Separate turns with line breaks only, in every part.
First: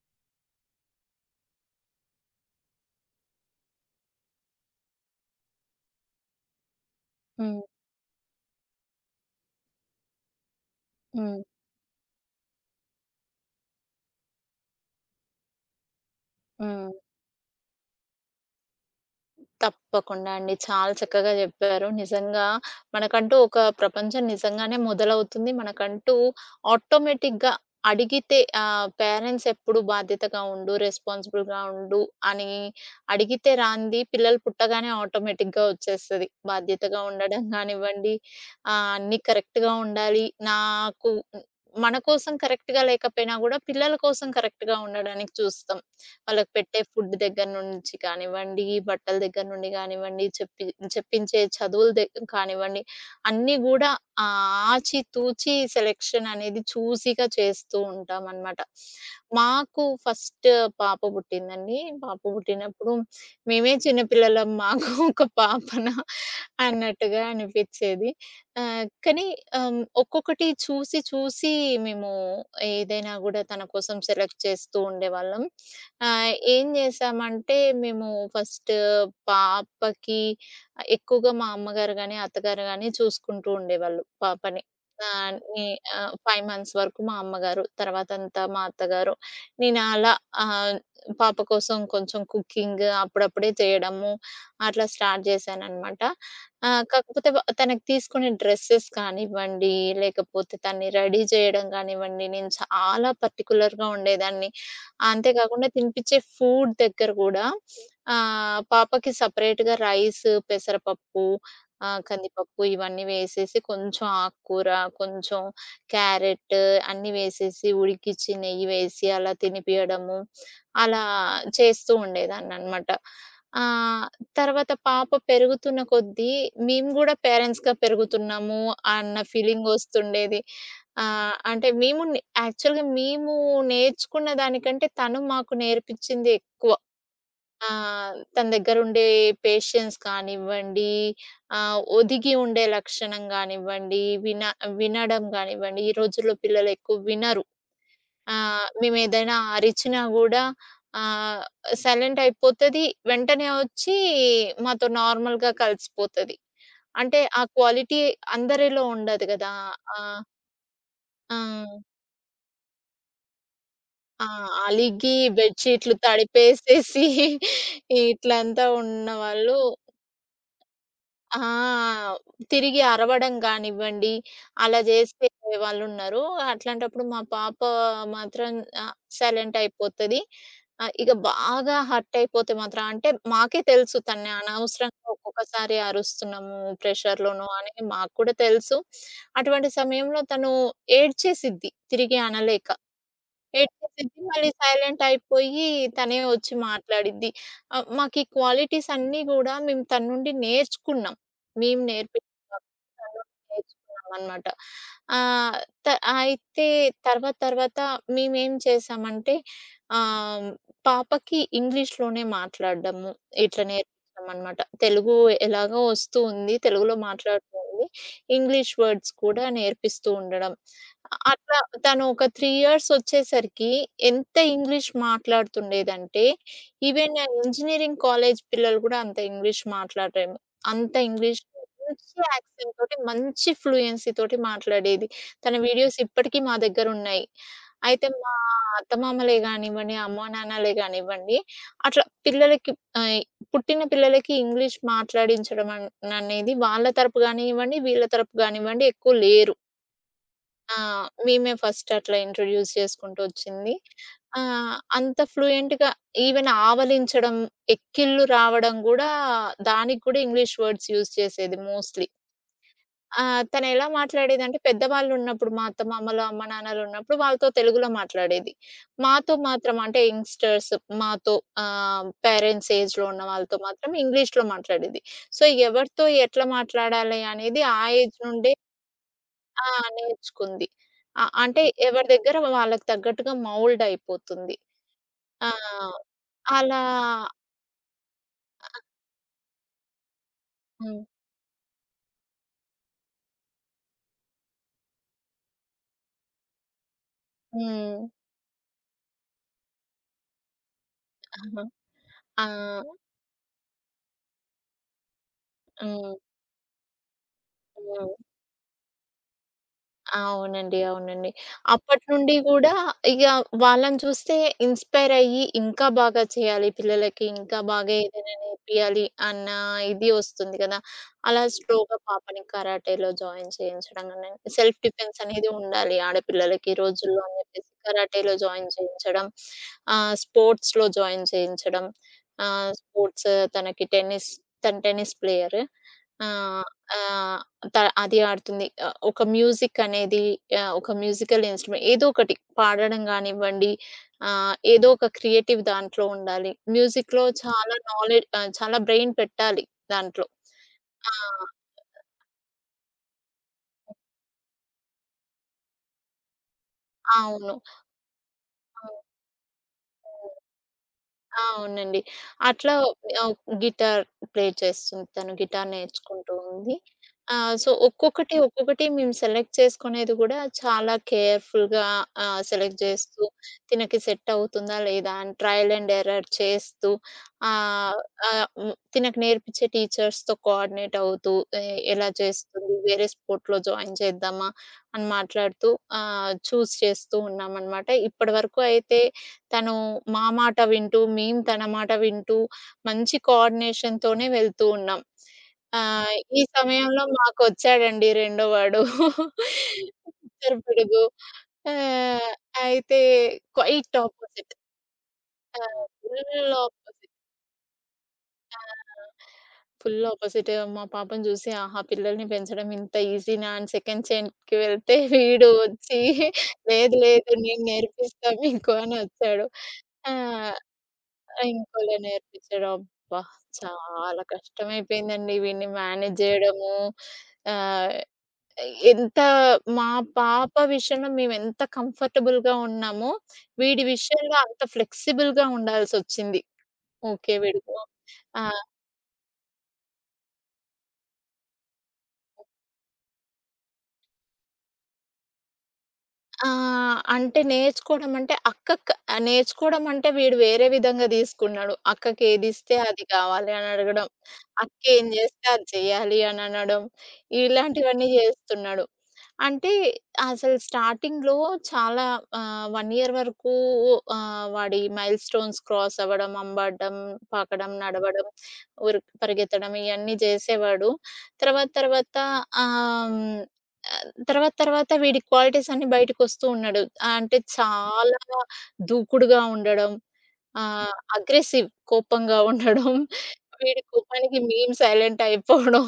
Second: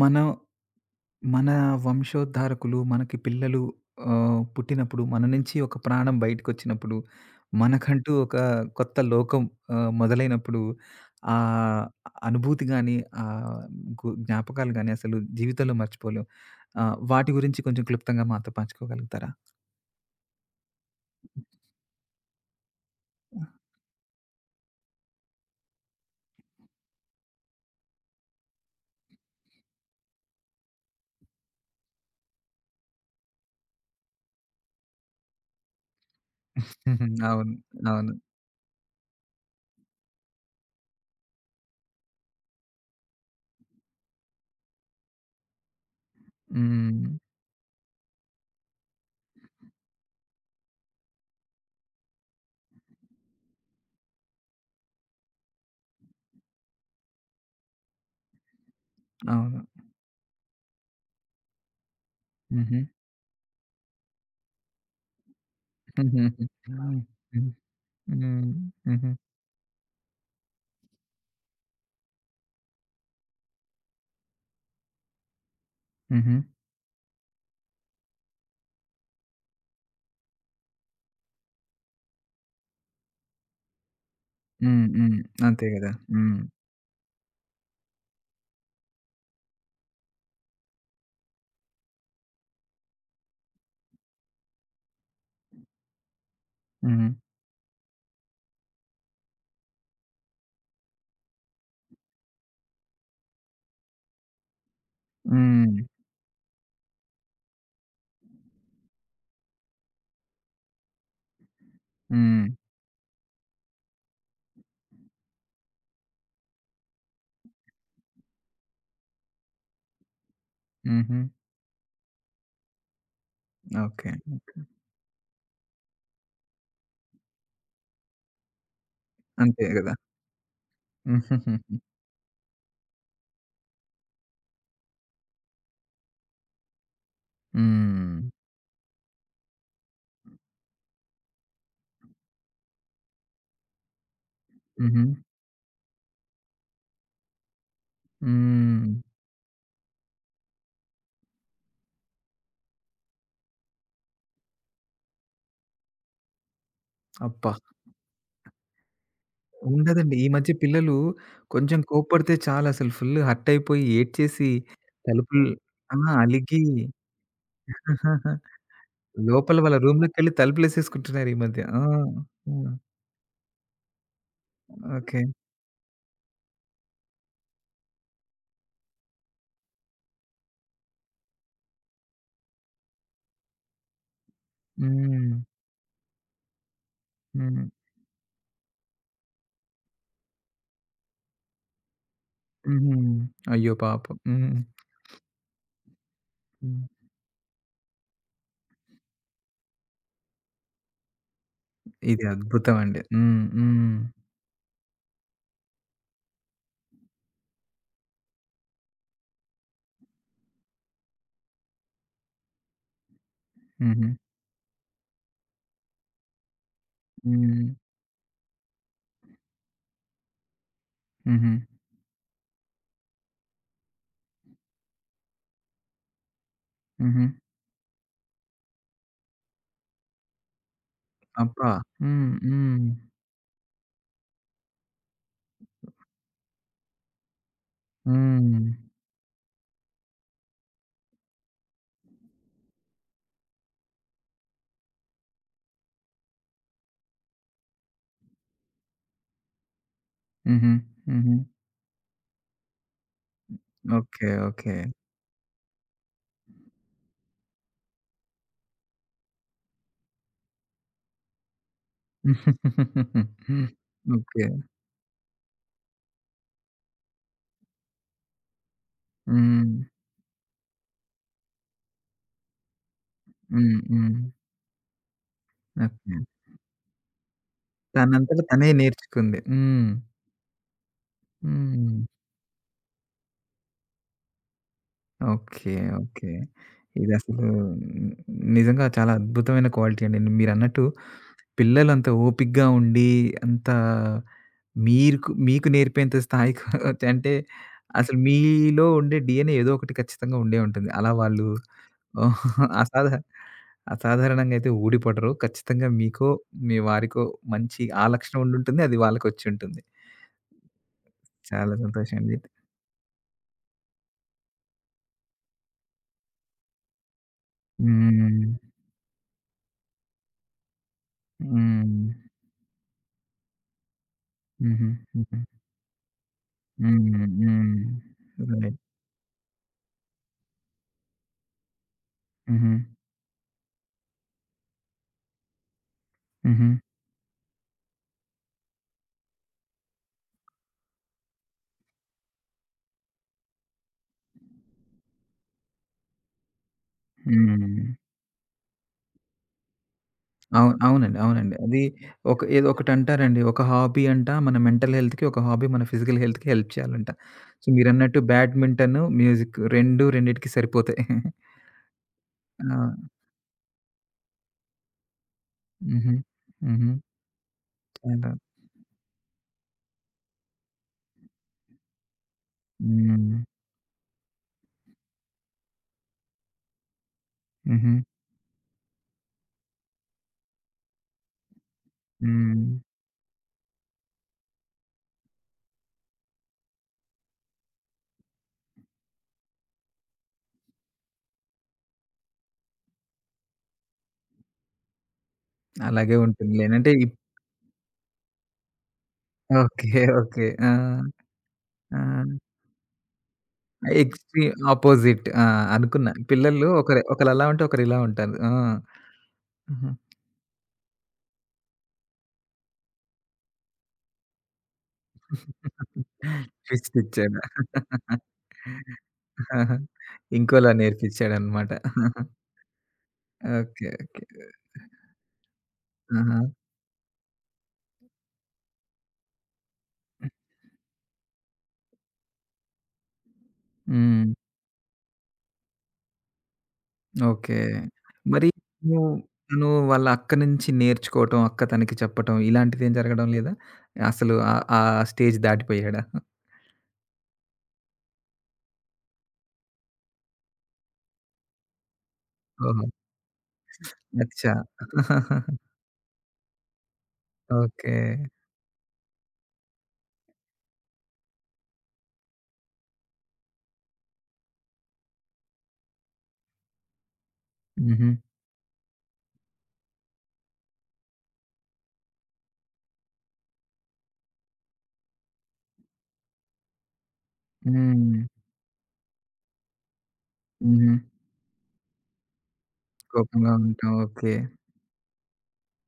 మనం మన వంశోద్ధారకులు, మనకి పిల్లలు పుట్టినప్పుడు, మన నుంచి ఒక ప్రాణం బయటకొచ్చినప్పుడు,
హ్మ్.
మనకంటూ ఒక కొత్త లోకం మొదలైనప్పుడు, ఆ
హ్మ్.
అనుభూతి గాని, ఆహ్, జ్ఞాపకాలు గాని అసలు జీవితంలో మర్చిపోలేం.
హ్మ్.
వాటి గురించి కొంచెం క్లుప్తంగా మాతో పంచుకోగలుగుతారా?
తప్పకుండా అండి. చాలా చక్కగా జెప్పారు. నిజంగా మనకంటూ ఒక ప్రపంచం నిజంగానే మొదలవుతుంది. మనకంటూ ఆటోమేటిక్‌గా అడిగితే పేరెంట్స్ ఎప్పుడు బాధ్యతగా ఉండు, రెస్పాన్సిబుల్‌గా ఉండు అని అడిగితే రానిది పిల్లలు పుట్టగానే ఆటోమేటిక్‌గా వచ్చేస్తది. బాధ్యతగా
హుహు.
ఉండడం
అవును. అవును.
గానివ్వండి, అన్నీ కరెక్ట్‌గా ఉండాలి. నాకు మన కోసం కరెక్ట్‌గా లేకపోయినా గూడా పిల్లల కోసం కరెక్ట్‌గా ఉండడానికి చూస్తాం. వాళ్ళకి పెట్టే
హ్మ్.
ఫుడ్ దగ్గర నుంచి కానివ్వండి, బట్టల దగ్గర నుండి కానివ్వండి, చెప్పించే చదువుల దగ్ కానివ్వండి, అన్నీ గూడా ఆచి తూచి సెలెక్షన్ అనేది చూసిగా చేస్తూ ఉంటామనమాట.
అవును.
మాకు ఫస్ట్ పాప పుట్టిందండి. పాప
హుహు.
పుట్టినప్పుడు మేమే చిన్న పిల్లలం మాకు ఒక పాపన
హుహుహు. హ్మ్.
అన్నట్టుగా
హ్మ్.
అనిపిచ్చేది.
హ్మ్. హుహు.
కానీ ఒక్కొక్కటి చూసి చూసి మేము ఏదైనా గూడా తన కోసం సెలెక్ట్ చేస్తూ ఉండేవాళ్ళం. ఆ!
హుహు.
ఏం జేశామంటే, మేము ఫస్ట్ పాపకి ఎక్కువగా మా అమ్మగారు గాని, అత్తగారు గాని చూసుకుంటూ ఉండేవాళ్ళు పాపని.
హ్మ్. హ్మ్.
ఆహ్, నే
అంతే గదా! హ్మ్.
5 మంత్స్ వరకు మా అమ్మగారు, తర్వాతంతా మా అత్తగారు. నేను అలా ఆహ్, పాప కోసం కొంచెం కుకింగ్ అప్పుడప్పుడే చేయడము, అట్లా స్టార్ట్ జేశాననమాట.
హ్మ్.
కాకపోతే తనకి తీసుకునే డ్రెసెస్ కానివ్వండి, లేకపోతే తనని రెడీ జేయడం గానివ్వండి, నేను చాలా పర్టిక్యులర్‌గా ఉండేదాన్ని. అంతే కాకుండా
హ్మ్.
తినిపించే ఫుడ్ దగ్గర గూడా పాపకి సెపరేట్‌గా రైస్, పెసరపప్పు,
హ్మ్.
కందిపప్పు ఇవన్నీ వేసేసి కొంచెం ఆకుకూర, కొంచెం క్యారెట్ అన్నీ వేసేసి ఉడికిచ్చి నెయ్యి వేసి అలా తినిపియడము. అలా
హుహు.
చేస్తూ ఉండేదాన్ననమాట. ఆహ్,
ఓకే.
తర్వాత పాప పెరుగుతున్న కొద్దీ మేము గూడా పేరెంట్స్‌గా పెరుగుతున్నాము అన్న
అంతే గదా!
ఫీలింగొస్తుండేది. ఆ! అంటే మేము నే యాక్చువల్‌గా మేము నేర్చుకున్న దానికంటే తను మాకు నేర్పించింది ఎక్కువ.
హ్మ్.
తన దగ్గరుండే పేషెన్స్ కానివ్వండి, ఒదిగి ఉండే లక్షణం గానివ్వండి,
హుహు.
వినడం గానివ్వండి, ఈ రోజుల్లో పిల్లలెక్కువ వినరు.
హ్మ్.
మేమేదైనా అరిచినా గూడా ఆహ్, సైలెంట్ అయిపోతది. వెంటనే వచ్చి మాతో నార్మల్‌గా కలిసిపోతది. అంటే ఆ
అబ్బా!
క్వాలిటీ అందరిలో ఉండదు గదా!
ఉండదండి.
ఆహ్,
ఈ మధ్య పిల్లలు
ఆ!
కొంచెం కోప్పడితే చాలు అసలు ఫుల్ హర్ట్ అయిపోయి
ఆ!
ఏడ్చేసి
అలిగి
తలుపులు
బెడ్‌షీట్లు
ఆ! అలిగి
తడిపేసేసి ఇట్లంతా
లోపల
ఉన్నవాళ్ళు.
వాళ్ళ రూమ్‌లోకెళ్ళి తలుపులేసేసుకుంటున్నారు ఈ మధ్య. ఆ!
ఆ!
ఆ!
తిరిగి అరవడం గానివ్వండి, అలా
ఓకే.
జేసే వాళ్ళున్నారు. అట్లాంటప్పుడు మా పాప మాత్రం ఆహ్, సైలెంట్ అయిపోతది. ఇగ బాగా హర్ట్ అయిపోతే మాత్రం అంటే మాకే తెలుసు తన్ని అనవసరంగా
హ్మ్.
ఒక్కొక్కసారి అరుస్తున్నాము ప్రెషర్‌లోనో
హ్మ్.
అని మాకు కూడా తెలుసు. అటువంటి సమయంలో తను ఏడ్చేసిద్ది తిరిగి అనలేక.
హుహు. అయ్యో! పాపం.
ఏడ్చేసిద్ది. మళ్ళీ
హ్మ్.
సైలెంట్ అయిపోయి తనే వచ్చి
హ్మ్.
మాట్లాడిద్ది. మాకీ క్వాలిటీస్ అన్నీ గూడా మేము తన నుండి నేర్చుకున్నాం. మేము
ఇది
నేర్పించుకున్నాం.
అద్భుతం అండి.
తన నుండి
హ్మ్. హ్మ్.
నేర్చుకున్నామనమాట. ఆహ్, త అయితే తర్వాత తర్వాత మేమేం చేశామంటే ఆహ్, పాపకి ఇంగ్లీష్‌లోనే మాట్లాడడము ఇట్లా
హుహు.
నేర్పించామనమాట. తెలుగు ఎలాగో వస్తూ ఉంది. తెలుగులో మాట్లాడుతూ
హ్మ్.
ఉంది. ఇంగ్లీష్ వర్డ్స్ కూడా నేర్పిస్తూ ఉండడం.
హుహు.
అట్లా తను ఒక 3 ఇయర్స్ వచ్చేసరికి ఎంత ఇంగ్లీష్ మాట్లాడుతుండేదంటే, ఈవెన్
హుహు.
ఇంజినీరింగ్ కాలేజ్ పిల్లలు కూడా అంత ఇంగ్లీష్ మాట్లాడరేమో. అంత ఇంగ్లీష్
అబ్బా!
మంచి
హ్మ్.
యాక్సెంట్
హ్మ్.
తోటి, మంచి ఫ్లూయెన్సీ తోటి మాట్లాడేది. తన వీడియోస్ ఇప్పటికీ మా దగ్గరున్నాయి. అయితే మా
హ్మ్.
అత్తమామలే గానివ్వండి, అమ్మా నాన్నలే గానివ్వండి, అట్లా పిల్లలకి ఆహ్, పుట్టిన పిల్లలకి ఇంగ్లీష్ మాట్లాడించడం అనేది వాళ్ళ తరపు గానివ్వండి, వీళ్ళ తరపు గానివ్వండి ఎక్కువ లేరు.
హుహు.
ఆ!
హుహు.
మేమే ఫస్ట్ అట్లా ఇంట్రొడ్యూస్ చేసుకుంటూ వచ్చింది.
ఓకే. ఓకే.
అంత ఫ్లూయెంట్‌గా ఈవెన్ ఆవలించడం, ఎక్కిళ్ళు రావడం గూడా దానికి గూడా ఇంగ్లీష్ వర్డ్స్ యూజ్ చేసేది మోస్ట్‌లీ. తను ఎలా
ఓకే.
మాట్లాడేదంటే పెద్దవాళ్ళున్నప్పుడు మా అత్తమామలు, అమ్మ నాన్నలున్నప్పుడు వాళ్ళతో తెలుగులో మాట్లాడేది. మాతో
హ్మ్.
మాత్రం అంటే యంగ్‌స్టర్స్ మాతో పేరెంట్స్ ఏజ్‌లో ఉన్న వాళ్ళతో
హ్మ్.
మాత్రం
హ్మ్.
ఇంగ్లీష్‌లో మాట్లాడేది. సో, ఎవరితో
ఓకే.
ఎట్లా మాట్లాడాలి అనేది ఆ ఏజ్
తనంతట
నుండే
తనే నేర్చుకుంది.
ఆ!
హ్మ్.
నేర్చుకుంది. అంటే
హ్మ్.
ఎవరి దగ్గర వాళ్ళకి తగ్గట్టుగా మౌల్డ్ అయిపోతుంది. ఆ!
ఓకే. ఓకే.
అలా
ఇదసలు ని నిజంగా చాలా అద్భుతమైన క్వాలిటీ అండి. మీరన్నట్టు
హ్మ్.
పిల్లలంత ఓపికగా ఉండి, అంత మీకు మీకు నేర్పేంత స్థాయికి అంటే
హ్మ్.
అసలు మీలో ఉండే డీఎన్ఏ ఏదో ఒకటి ఖచ్చితంగా ఉండే ఉంటుంది. అలా వాళ్ళు
ఆహా! ఆ!
అసాధ అసాధారణంగా అయితే ఊడిపడరు. ఖచ్చితంగా
హ్మ్.
మీకో, మీ వారికో మంచి ఆ
హ్మ్.
లక్షణం ఉండుంటుంది. అది వాళ్ళకొచ్చుంటుంది.
అవునండి. అవునండి.
చాలా సంతోషం
అప్పటినుండి
అండి.
గూడా ఇగ వాళ్ళని చూస్తే ఇన్‌స్పైర్ అయ్యి ఇంకా బాగా చేయాలి పిల్లలకి, ఇంకా బాగా ఏదైనా
హ్మ్.
నేర్పియాలి అన్న ఇది వస్తుంది గదా! అలా స్లోగా
హ్మ్.
పాపని కరాటేలో జాయిన్ చేయించడం గాని, సెల్ఫ్
హుహు.
డిఫెన్స్
హుహు.
అనేది ఉండాలి ఆడపిల్లలకి ఈ రోజుల్లో
హ్మ్.
అని జెప్పేసి
హ్మ్.
కరాటేలో జాయిన్
రైట్.
చేయించడం, స్పోర్ట్స్‌లో జాయిన్ చేయించడం.
హుహు.
ఆహ్, స్పోర్ట్స్ తనకి టెన్నిస్ తను టెన్నిస్ ప్లేయర్. ఆహ్,
హుహు.
ఆహ్ త అది ఆడుతుంది. ఆహ్, ఒక మ్యూజిక్ అనేది ఆహ్, ఒక మ్యూజికల్ ఇన్‌స్ట్రుమెంట్ ఏదో ఒకటి పాడడం గానివ్వండి, ఏదో ఒక క్రియేటివ్ దాంట్లో ఉండాలి. మ్యూజిక్‌లో
హ్మ్.
చాలా నాలెడ్జ్ చాలా బ్రెయిన్ పెట్టాలి దాంట్లో.
అవు
ఆ!
అవునండి. అవునండి. అది ఒక ఏదో ఒకటంటారండి. ఒక హాబీ అంట మన మెంటల్ హెల్త్‌కి, ఒక హాబీ మన ఫిజికల్ హెల్త్‌కి హెల్ప్ చేయాలంట.
అవును.
సో, మీరన్నట్టు బ్యాడ్మింటన్, మ్యూజిక్ 2
అవును.
రెండిటికి సరిపోతాయి.
ఆ! అవునండి.
ఆ!
అట్లా ఆహ్, గిటార్ ప్లే చేస్తుంది తను. గిటార్
హుహు.
నేర్చుకుంటూ ఉంది.
హుహు.
సో,
చాలా
ఒక్కొక్కటి, ఒక్కొక్కటి మేము సెలెక్ట్ చేసుకునేది కూడా చాలా కేర్‌ఫుల్‌గా సెలెక్ట్ చేస్తూ,
హ్మ్.
తినకి సెట్ అవుతుందా లేదా అని ట్రయల్ అండ్ ఎర్రర్ చేస్తూ
హుహు.
ఆహ్, ఆహ్, హ్మ్. తినకు నేర్పించే టీచర్స్‌తో కోఆర్డినేట్ అవుతూ ఎ ఎలా
హ్మ్.
చేస్తుంది, వేరే స్పోర్ట్‌లో జాయిన్ చేద్దామా అని మాట్లాడుతూ చూజ్ చేస్తూ ఉన్నామనమాట. ఇప్పటివరకు అయితే తను మా మాట వింటూ, మేము తన మాట వింటూ, మంచి కోఆర్డినేషన్‌తోనే వెళ్తూ ఉన్నాం.
అలాగే
ఈ
ఉంటుందిలెండి. అంటే
సమయంలో మాకొచ్చాడండి రెండో వాడు.
ఓకే. ఓకే. ఆ!
పిచ్చలపిడుగు.
ఆ!
ఆహ్, అయితే క్వైట్ ఆపోజిట్.
Extreme opposite. ఆ! అనుకున్నా.
ఫుల్
పిల్లలు ఒకరు
ఆపోజిట్.
ఒకళ్ళలా ఉంటే ఒకరిలా ఉంటారు. ఆ!
ఆ!
హుహు.
Full opposite. మా పాపను చూసి ఆహా! పిల్లల్ని పెంచడం ఇంత ఈజీనా అని సెకండ్ చైన్‌కి వెళ్తే వీడు వచ్చి
ట్విస్ట్
లేదు లేదు
ఇచ్చాడు.
నేను నేర్పిస్తా మీకు అని వచ్చాడు.
ఆహా!
ఆ!
ఇంకోలా
ఆ!
నేర్పించాడన్నమాట.
ఇంకోలా నేర్పించడం. అబ్బా!
ఓకే.
చాలా
ఓకే.
కష్టమైపోయిందండి వీడిని మేనేజ్
ఆహా!
జేయడము. ఆహ్, ఎంత మా పాప విషయంలో మేమెంత కంఫర్టబుల్‌గా ఉన్నామో, వీడి
హ్మ్.
విషయంలో అంత ఫ్లెక్సిబుల్‌గా ఉండాల్సొచ్చింది. ఓకే.
ఓకే.
వీడికి ఆ!
మరి నువ్వు తను వాళ్ళ అక్క నుంచి నేర్చుకోవటం, అక్క తనకి చెప్పటం ఇలాంటిదేం జరగడం లేదా? అసలు ఆ ఆ స్టేజ్ దాటిపోయాడా?
ఆ! అంటే నేర్చుకోవడం అంటే వీడు వేరే విధంగా తీసుకున్నాడు. అక్కకేదిస్తే
ఓహో!
అది కావాలి అని అడగడం.
అచ్చా!
అక్కేం చేస్తే అది చేయాలి అని అనడం.
ఓకే.
ఇలాంటివన్నీ చేస్తున్నాడు. అంటే అసలు స్టార్టింగ్‌లో చాలా 1 ఇయర్ వరకు వాడి మైల్ స్టోన్స్ క్రాస్ అవ్వడం, అంబడం, పాకడం,
హుహు.
నడవడం, ఉరుకు పరిగెత్తడం ఇయన్నీ చేసేవాడు. తర్వాత తర్వాత ఆహ్, హ్మ్. ఆహ్, తర్వాత తర్వాత వీడి క్వాలిటీస్ అన్నీ బయటకొస్తూ ఉన్నాడు. ఆ, అంటే
హ్మ్.
చాలా దూకుడుగా ఉండడం, ఆ!
హుహు.
అగ్రెసివ్ కోపంగా ఉండడం,
కోపంగా
వీడి
ఉంటాం. ఓకే.
కోపానికి మేము సైలెంట్ అయిపోవడం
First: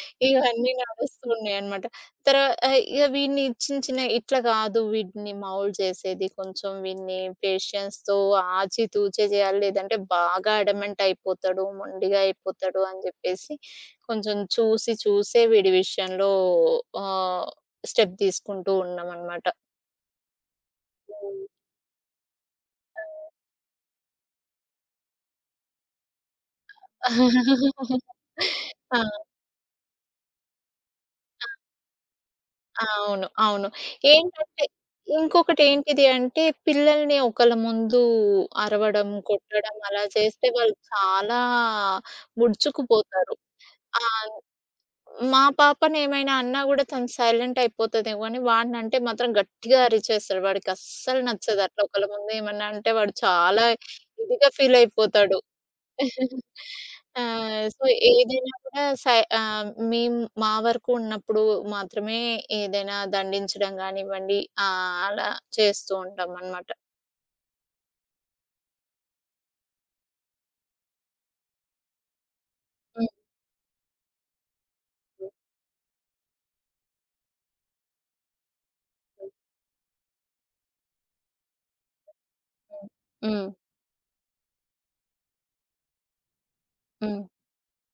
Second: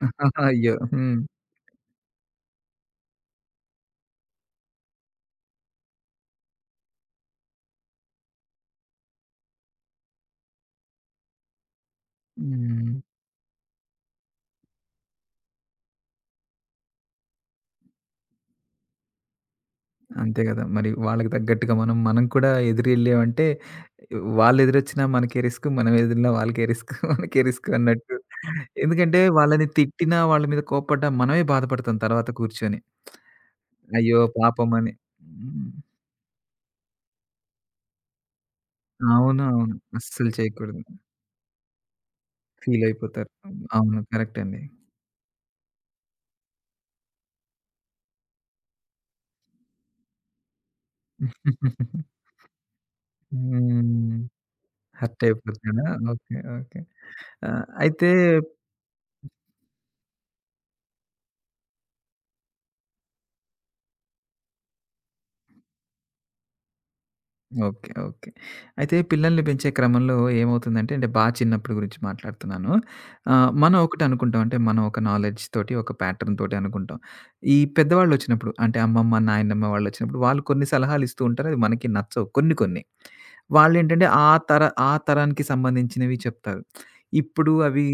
ఇవన్నీ
అయ్యో! హ్మ్.
నడుస్తూ ఉన్నాయన్నమాట. ఇగ వీడిని చిన్న చిన్న ఇట్లా కాదు వీడిని మౌల్డ్ చేసేది కొంచెం వీడిని పేషెన్స్‌తో ఆచితూచే చేయాలి. లేదంటే బాగా అడమెంట్ అయిపోతాడు, మొండిగా అయిపోతాడు
హ్మ్.
అని చెప్పేసి కొంచెం చూసి చూసే వీడి విషయంలో ఆహ్, స్టెప్ తీసుకుంటూ ఉన్నామన్నమాట.
అంతే గదా! మరి వాళ్ళకి
హ్మ్.
తగ్గట్టుగా మనం కూడా ఎదురెళ్ళామంటే వాళ్ళెదురొచ్చినా మనకే రిస్క్. మనం ఎదిరినా వాళ్ళకే రిస్క్. మనకే రిస్క్ అన్నట్టు.
ఆ!
ఎందుకంటే వాళ్ళని తిట్టినా, వాళ్ళ మీద కోప్పడ్డా మనమే
ఆ!
బాధపడతాం తర్వాత కూర్చొని.
అవును. అవును.
అయ్యో!
ఏంటంటే
పాపమని. హ్మ్.
ఇంకొకటేంటిది అంటే పిల్లల్ని ఒకళ్ళ ముందు అరవడం,
అవునవును.
కొట్టడం అలా
అస్సలు
చేస్తే వాళ్ళు
చేయకూడదు.
చాలా
ఫీల్ అయిపోతారు.
ముడుచుకుపోతారు.
అవును.
ఆ!
కరెక్ట్ అండి.
మా పాపనేమైనా అన్నా గూడా తను సైలెంట్ అయిపోతదేమో అని వాడినంటే మాత్రం గట్టిగా అరిచేస్తాడు. వాడికస్సలు నచ్చదు. అట్లా ఒకళ్ళ ముందు ఏమన్నా అంటే వాడు చాలా
హ్మ్.
ఇదిగా ఫీల్
హర్ట్
అయిపోతాడు.
అయిపోతాడా? ఓకే. ఓకే.
ఆ!
ఆ!
సో,
అయితే
ఏదైనా కూడా సై ఆహ్, మేం మా వరకు ఉన్నప్పుడు మాత్రమే ఏదైనా దండించడం గానివ్వండి, అలా చేస్తూ ఉంటామనమాట.
ఓకే. ఓకే. అయితే పిల్లల్ని పెంచే క్రమంలో ఏమవుతుందంటే అంటే చిన్నప్పుడు గురించి మాట్లాడుతున్నాను.
హ్మ్.
మనం ఒకటి అనుకుంటాం. అంటే మనం ఒక
హ్మ్.
నాలెడ్జ్ తోటి, ఒక ప్యాటర్న్ తోటి అనుకుంటాం. ఈ పెద్దవాళ్ళొచ్చినప్పుడు అంటే అమ్మమ్మ,
హ్మ్.
నాయనమ్మ వాళ్ళొచ్చినప్పుడు వాళ్ళు కొన్ని సలహాలు ఇస్తూ ఉంటారు. అవి మనకి నచ్చవు కొన్ని కొన్ని.
హ్మ్.
వాళ్ళేంటంటే ఆ తరానికి సంబంధించినవి చెప్తారు.
హ్మ్.
ఇప్పుడు అవి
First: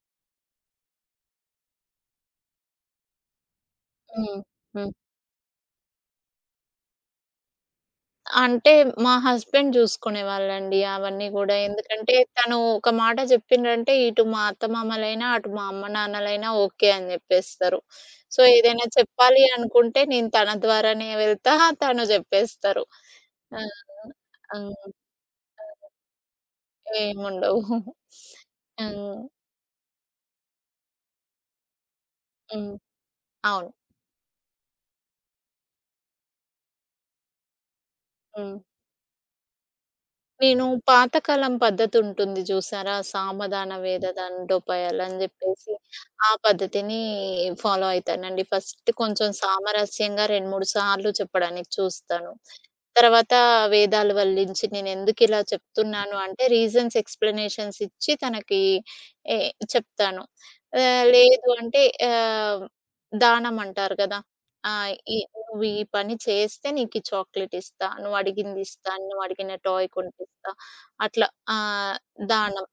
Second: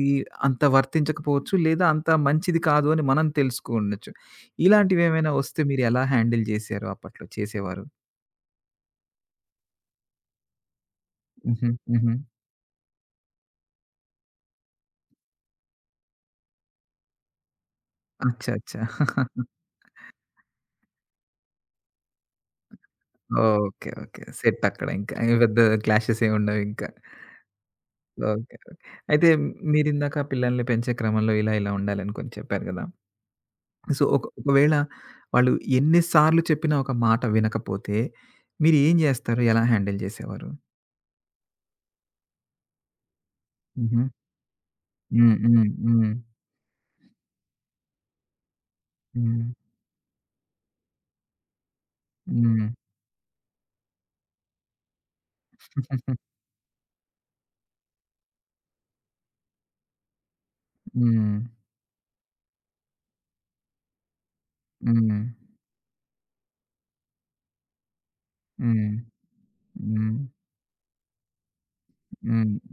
అంత వర్తించకపోవచ్చు. లేదా అంత మంచిది కాదు అని మనం తెలుసుకుండొచ్చు.
హ్మ్. హ్మ్.
ఇలాంటివేమైనా వస్తే మీరెలా హ్యాండిల్ చేశారు అప్పట్లో? చేసేవారు?
అంటే మా హస్బెండ్ జూసుకునేవాళ్ళండి అవన్నీ గూడా.
హుహు. హుహు.
ఎందుకంటే తను ఒక మాట జెప్పిండ్రంటే ఇటు మా అత్తమామలైనా, అటు మా అమ్మ నాన్నలైనా ఓకే అని జెప్పేస్తారు. సో,
అచ్చా! అచ్చా!
ఏదైనా చెప్పాలి అనుకుంటే నేను తన ద్వారానే వెళ్తా. తను జెప్పేస్తారు. ఆ!
ఓకే. ఓకే.
ఆ!
సెట్ అక్కడ ఇంకా. ఏం పెద్ద
ఆ!
క్లాషెస్ ఏమి ఉండవింకా.
ఏముండవు.
ఓకే. ఓకే.
హ్మ్.
అయితే మీరిందాక పిల్లల్ని పెంచే క్రమంలో ఇలా, ఇలా ఉండాలని కొన్ని చెప్పారు
హ్మ్.
గదా!
అవును.
సో, ఒకవేళ వాళ్ళు ఎన్ని సార్లు చెప్పినా ఒక మాట వినకపోతే
హ్మ్.
మీరేం జేస్తారు? ఎలా హ్యాండిల్ జేసేవారు?
నేను పాతకాలం పద్ధతుంటుంది జూసారా? సామదాన
హుహు.
వేదదాన డోపయాలని
హ్మ్. హ్మ్.
జెప్పేసి,
హ్మ్.
ఆ పద్ధతిని ఫాలో అయితానండి. ఫస్ట్ కొంచెం
హ్మ్.
సామరస్యంగా 2, 3 సార్లు చెప్పడానికి చూస్తాను.
హ్మ్.
తర్వాత వేదాలు వల్లించి నేనెందుకిలా చెప్తున్నాను అంటే రీజన్స్, ఎక్స్‌ప్లనేషన్స్ ఇచ్చి తనకి ఎ చెప్తాను.
హ్మ్.
లేదు అంటే ఆహ్, దానం అంటారు గదా! ఆ!
హ్మ్.
ఈ "నువ్వు ఈ పని చేస్తే నీకు ఈ చాక్లెట్ ఇస్తా. నువ్వు అడిగింది ఇస్తా.
హ్మ్.
నువ్వు అడిగిన టాయ్
హ్మ్.
కొనిపిస్తా." అట్లా ఆహ్,
హ్మ్.
దానం.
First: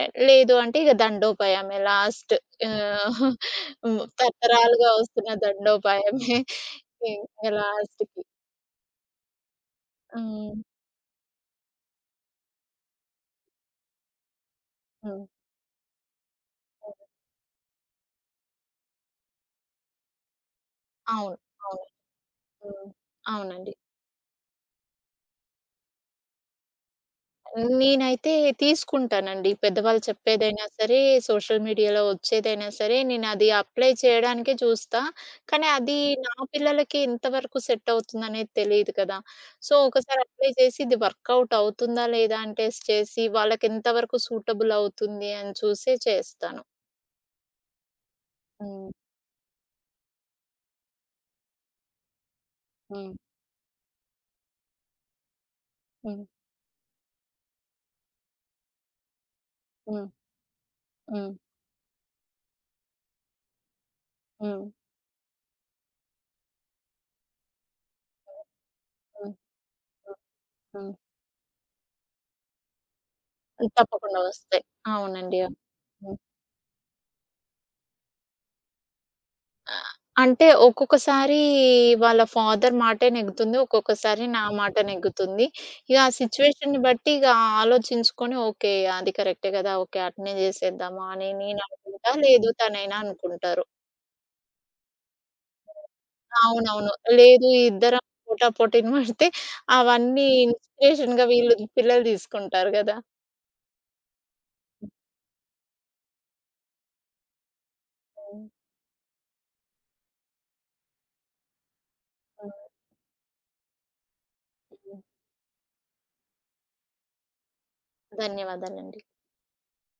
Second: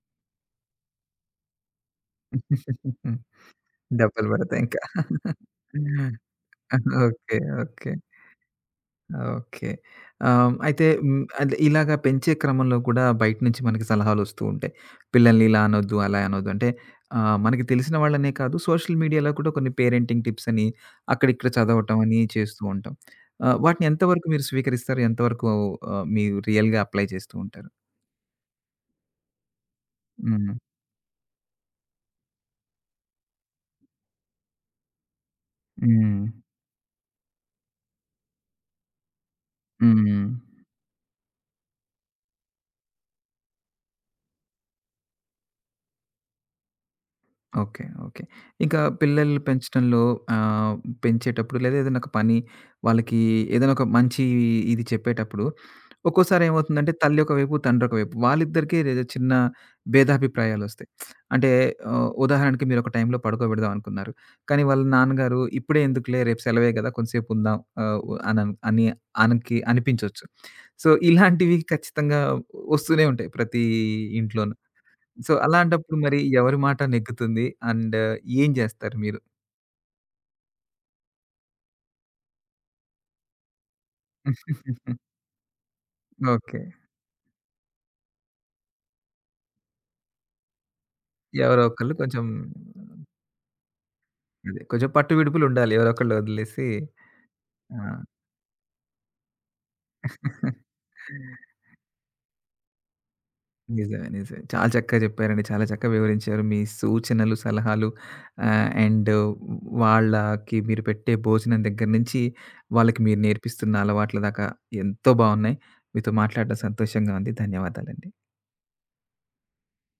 లేదు అంటే ఇక దండోపాయమే లాస్ట్. ఆహ్, హ్మ్.
దెబ్బలు పడతాయి ఇంకా.
తరతరాలుగా వస్తున్న దండోపాయమే.
ఓకే.
ఇంక
ఓకే.
లాస్ట్‌కి.
ఓకే.
హ్మ్.
అయితే హ్మ్, అంటే ఇలాగ పెంచే క్రమంలో కూడా బయట నుంచి మనకి సలహాలొస్తూ ఉంటాయి.
హ్మ్.
పిల్లల్ని ఇలా అనొద్దు, అలా అనొద్దు అంటే
హ్మ్.
మనకి తెలిసిన వాళ్ళనే కాదు సోషల్ మీడియాలో కూడా కొన్ని పేరెంటింగ్ టిప్స్ అని,
అవును.
అక్కడిక్కడ
అవును.
చదవటం అని చేస్తూ
హ్మ్.
ఉంటాం.
అవునండి.
వాటిని ఎంతవరకు మీరు స్వీకరిస్తారు? ఎంతవరకు మీరు రియల్‌గా అప్లై చేస్తూ ఉంటారు?
నేనైతే తీసుకుంటానండి. పెద్దవాళ్ళు
హ్మ్.
చెప్పేదైనా సరే, సోషల్ మీడియాలో వచ్చేదైనా సరే, నేనది అప్లై చేయడానికే చూస్తా. కానీ అది
హ్మ్.
నా పిల్లలకి ఎంతవరకు సెట్ అవుతుందనేది తెలీదు కదా! సో,
హ్మ్.
ఒకసారి అప్లై చేసి ఇది వర్కౌట్ అవుతుందా, లేదా అని టెస్ట్ చేసి వాళ్ళకి ఎంతవరకు సూటబుల్ అవుతుంది అని చూసే చేస్తాను.
ఓకే. ఓకే. ఇంకా
హ్మ్.
పిల్లల్ని పెంచటంలో ఆహ్, పెంచేటప్పుడు లేదా ఏదైనా ఒక పని
హ్మ్.
వాళ్ళకి ఏదైనా ఒక మంచి ఇది చెప్పేటప్పుడు
హ్మ్.
ఒక్కోసారి ఏమవుతుందంటే తల్లి ఒకవైపు, తండ్రి ఒకవైపు వాళ్ళిద్దరికీ ఏదో చిన్న
హ్మ్.
భేదాభిప్రాయాలొస్తాయి.
హ్మ్.
అంటే ఉదాహరణకి మీరు ఒక టైంలో పడుకోబెడదాం అనుకున్నారు. కానీ
హ్మ్.
వాళ్ళ నాన్నగారు ఇప్పుడే ఎందుకులే రేపు సెలవే గదా! కొంసేపు ఉందాం ఆహ్, అని
హ్మ్.
అనకి
హ్మ్.
అనిపించొచ్చు. సో,
హ్మ్.
ఇలాంటివి ఖచ్చితంగా వస్తూనే ఉంటాయి ప్రతి
తప్పకుండా
ఇంట్లోనూ.
వస్తాయి.
సో,
అవునండి.
అలాంటప్పుడు
అవును.
మరి ఎవరి మాట నెగ్గుతుంది? అండ్ ఏం జేస్తారు మీరు?
అంటే ఒక్కొక్కసారి వాళ్ళ ఫాదర్ మాటే నెగ్గుతుంది. ఒక్కొక్కసారి నా మాట నెగ్గుతుంది. ఇక ఆ
ఓకే.
సిట్యుయేషన్‌ని బట్టి ఇక ఆలోచించుకొని ఓకే. అది కరెక్టే కదా! ఓకే. అట్నే చేసేద్దామా అని నేను
ఎవరో ఒకళ్ళు
అనుకుంటా.
కొంచెం
లేదు తనైనా అనుకుంటారు.
అదే. కొంచెం పట్టు విడుపులుండాలి. ఎవరో ఒకళ్ళు వదిలేసి
అవునవును. లేదు
ఆ!
ఇద్దరం పోటా పోటీని పడితే అవన్నీ ఇన్‌స్పిరేషన్‌గా వీళ్ళు పిల్లలు తీసుకుంటారు కదా!
నిజమే. నిజమే. చాలా
హ్మ్.
చక్కగా చెప్పారండి. చాలా చక్కగా వివరించారు. మీ సూచనలు, సలహాలు అండ్ వాళ్ళకి మీరు పెట్టే భోజనం దగ్గర నుంచి,
హ్మ్.
వాళ్ళకి మీరు నేర్పిస్తున్న అలవాట్ల దాకా
హ్మ్.
ఎంతో బావున్నాయి. మీతో మాట్లాడడం సంతోషంగా ఉంది. ధన్యవాదాలండి.
ధన్యవాదాలండి.